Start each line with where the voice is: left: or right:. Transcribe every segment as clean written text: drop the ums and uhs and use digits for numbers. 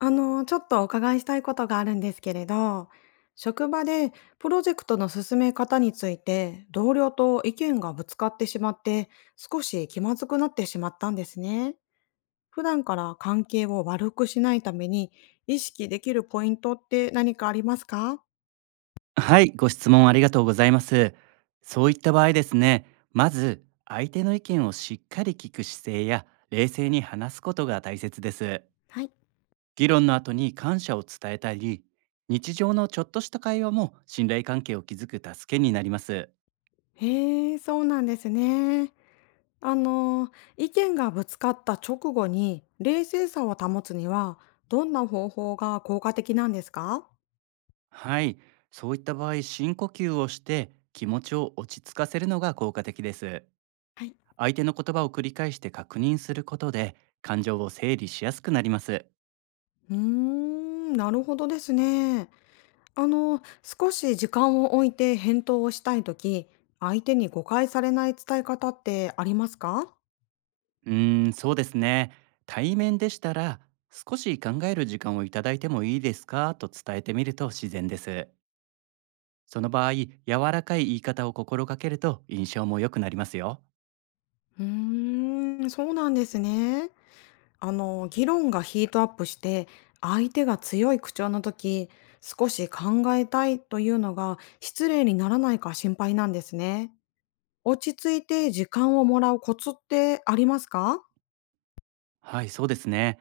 left: ちょっとお伺いしたいことがあるんですけれど、職場でプロジェクトの進め方について同僚と意見がぶつかってしまって、少し気まずくなってしまったんですね。普段から関係を悪くしないために意識できるポイントって何かありますか？
right: はい、ご質問ありがとうございます。そういった場合ですね、まず相手の意見をしっかり聞く姿勢や冷静に話すことが大切です。
left: はい。
right: 議論の後に感謝を伝えたり、日常のちょっとした会話も信頼関係を築く助けになります。
left: へえ、そうなんですね。あの、意見がぶつかった直後に冷静さを保つには、どんな方法が効果的なんですか？
right: はい、そういった場合、深呼吸をして気持ちを落ち着かせるのが効果的です。相手の言葉を繰り返して確認することで感情を整理しやすくなります。
left: うーん、なるほどですね。少し時間を置いて返答をしたいとき、相手に誤解されない伝え方ってありますか？
right: うーん、そうですね。対面でしたら、少し考える時間をいただいてもいいですかと伝えてみると自然です。その場合、柔らかい言い方を心がけると印象も良くなりますよ。
left: うーん、そうなんですね。議論がヒートアップして、相手が強い口調のとき、少し考えたいというのが失礼にならないか心配なんですね。落ち着いて時間をもらうコツってありますか？
right: はい、そうですね。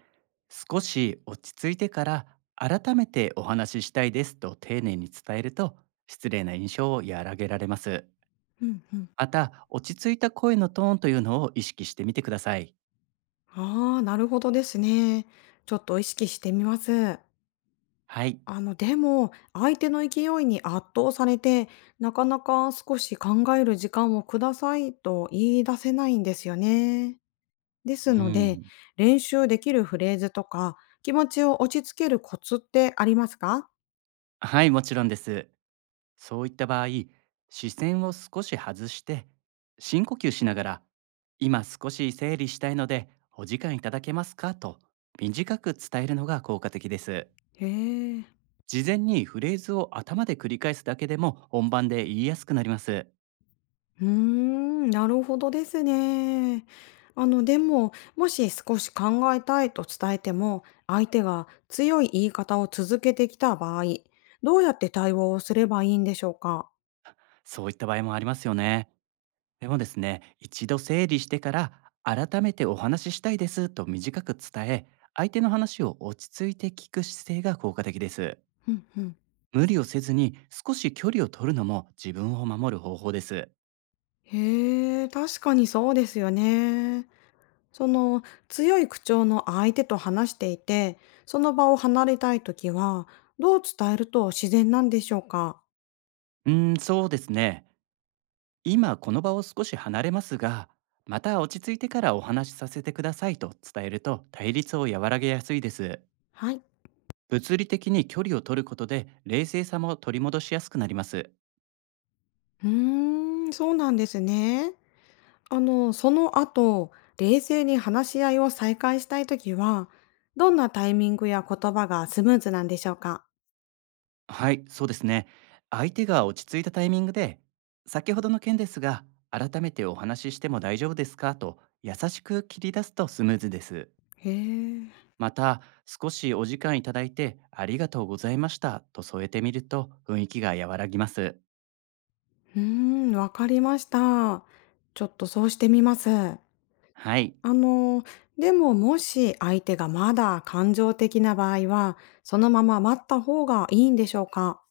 right: 少し落ち着いてから、改めてお話ししたいですと丁寧に伝えると、失礼な印象を和らげられます。
left: うん。
right: また、落ち着いた声のトーンというのを意識してみてください。
left: ああ、なるほどですね。ちょっと意識してみます。
right: はい。
left: でも、相手の勢いに圧倒されて、なかなか少し考える時間をくださいと言い出せないんですよね。で
right: う
left: すので、
right: ん。
left: 練習できるフレーズとか、気持ちを落ち着けるコツってありますか？
right: はい、もちろんです。そういった場合、視線を少し外して、深呼吸しながら、今少し整理したいので、お時間いただけますかと短く伝えるのが効果的です。
left: へえ。
right: 事前にフレーズを頭で繰り返すだけでも本番で言いやすくなります。
left: うーん、なるほどですね。でも、もし少し考えたいと伝えても、相手が強い言い方を続けてきた場合、どうやって対応をすればいいんでしょうか？
right: そういった場合もありますよね。でもですね、一度整理してから、改めてお話ししたいですと短く伝え、相手の話を落ち着いて聞く姿勢が効果的です。
left: うんうん。
right: 無理をせずに少し距離を取るのも自分を守る方法です。
left: へえ、確かにそうですよね。その強い口調の相手と話していて、その場を離れたいときは、どう伝えると自然なんでしょうか？
right: うーん、そうですね。今この場を少し離れますが、また落ち着いてからお話しさせてくださいと伝えると対立を和らげやすいです。
left: はい。
right: 物理的に距離を取ることで冷静さも取り戻しやすくなります。
left: うーん、そうなんですね。その後、冷静に話し合いを再開したいときは、どんなタイミングや言葉がスムーズなんでしょうか？
right: はい、そうですね。相手が落ち着いたタイミングで、先ほどの件ですが、改めてお話ししても大丈夫ですかと優しく切り出すとスムーズです。
left: へえ。
right: また、少しお時間いただいてありがとうございましたと添えてみると雰囲気が和らぎます。
left: うーん、わかりました。ちょっとそうしてみます。
right: はい、
left: の、でももし相手がまだ感情的な場合は、そのまま待った方がいいんでしょうか？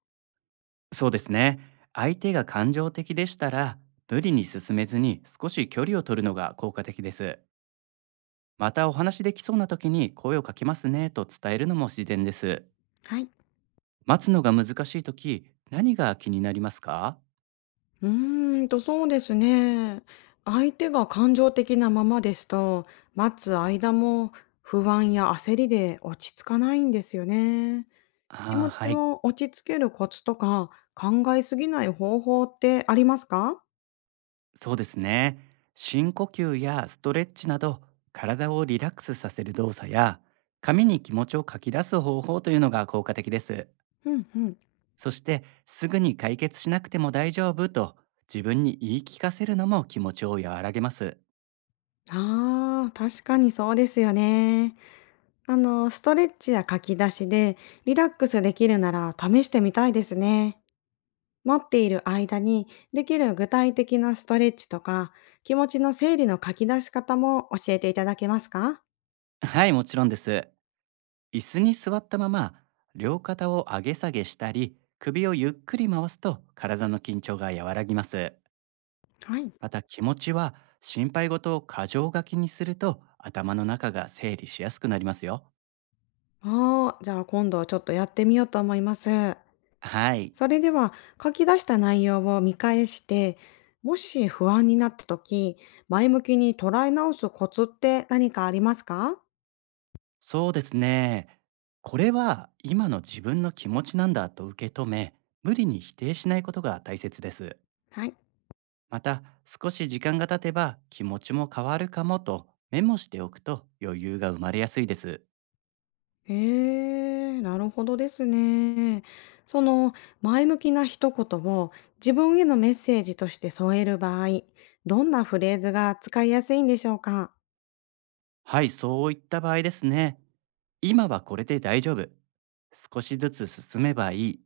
right: そうですね。相手が感情的でしたら、無理に進めずに少し距離を取るのが効果的です。またお話できそうな時に声をかけますねと伝えるのも自然です。
left: はい。
right: 待つのが難しい時、何が気になりますか？
left: うーんと、そうですね。相手が感情的なままですと、待つ間も不安や焦りで落ち着かないんですよね。気
right: あ
left: 持
right: あー、は
left: ち
right: い。
left: を落ち着けるコツとか、考えすぎない方法ってありますか？
right: そうですね。深呼吸やストレッチなど、体をリラックスさせる動作や、紙に気持ちを書き出す方法というのが効果的です。
left: うんうん。
right: そして、すぐに解決しなくても大丈夫と自分に言い聞かせるのも気持ちを和らげます。
left: ああ、確かにそうですよね。ストレッチや書き出しでリラックスできるなら試してみたいですね。待っている間にできる具体的なストレッチとか、気持ちの整理の書き出し方も教えていただけますか？
right: はい、もちろんです。椅子に座ったまま、両肩を上げ下げしたり、首をゆっくり回すと体の緊張が和らぎます。
left: はい。
right: また気持ちは心配事を過剰書きにすると頭の中が整理しやすくなりますよ。
left: ああ、じゃあ今度はちょっとやってみようと思います。
right: はい、
left: それでは書き出した内容を見返して、もし不安になった時、前向きに捉え直すコツって何かありますか？
right: そうですね。これは今の自分の気持ちなんだと受け止め、無理に否定しないことが大切です。
left: はい。
right: また少し時間が経てば気持ちも変わるかもとメモしておくと余裕が生まれやすいです。
left: へえ、なるほどですね。その前向きな一言を自分へのメッセージとして添える場合、どんなフレーズが使いやすいんでしょうか？
right: はい、そういった場合ですね。今はこれで大丈夫。少しずつ進めばいい、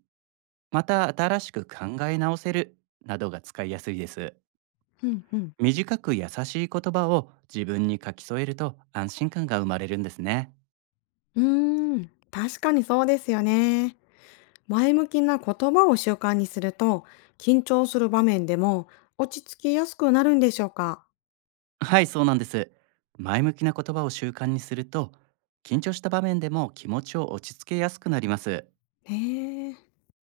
right: また新しく考え直せる、などが使いやすいです。
left: うんうん。
right: 短く優しい言葉を自分に書き添えると安心感が生まれるんですね。
left: うーん、確かにそうですよね。前向きな言葉を習慣にすると、緊張する場面でも落ち着きやすくなるんでしょうか？
right: はい、そうなんです。前向きな言葉を習慣にすると、緊張した場面でも気持ちを落ち着けやすくなります。
left: へえ、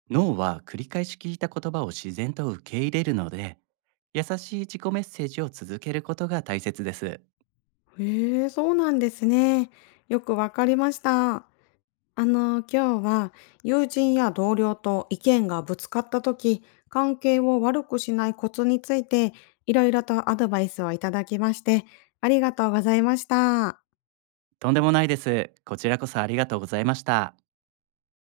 right: 脳は繰り返し聞いた言葉を自然と受け入れるので、優しい自己メッセージを続けることが大切です。
left: へえ、そうなんですね。よくわかりました。今日は友人や同僚と意見がぶつかった時、関係を悪くしないコツについていろいろとアドバイスをいただきまして、ありがとうございました。
right: とんでもないです。こちらこそありがとうございました。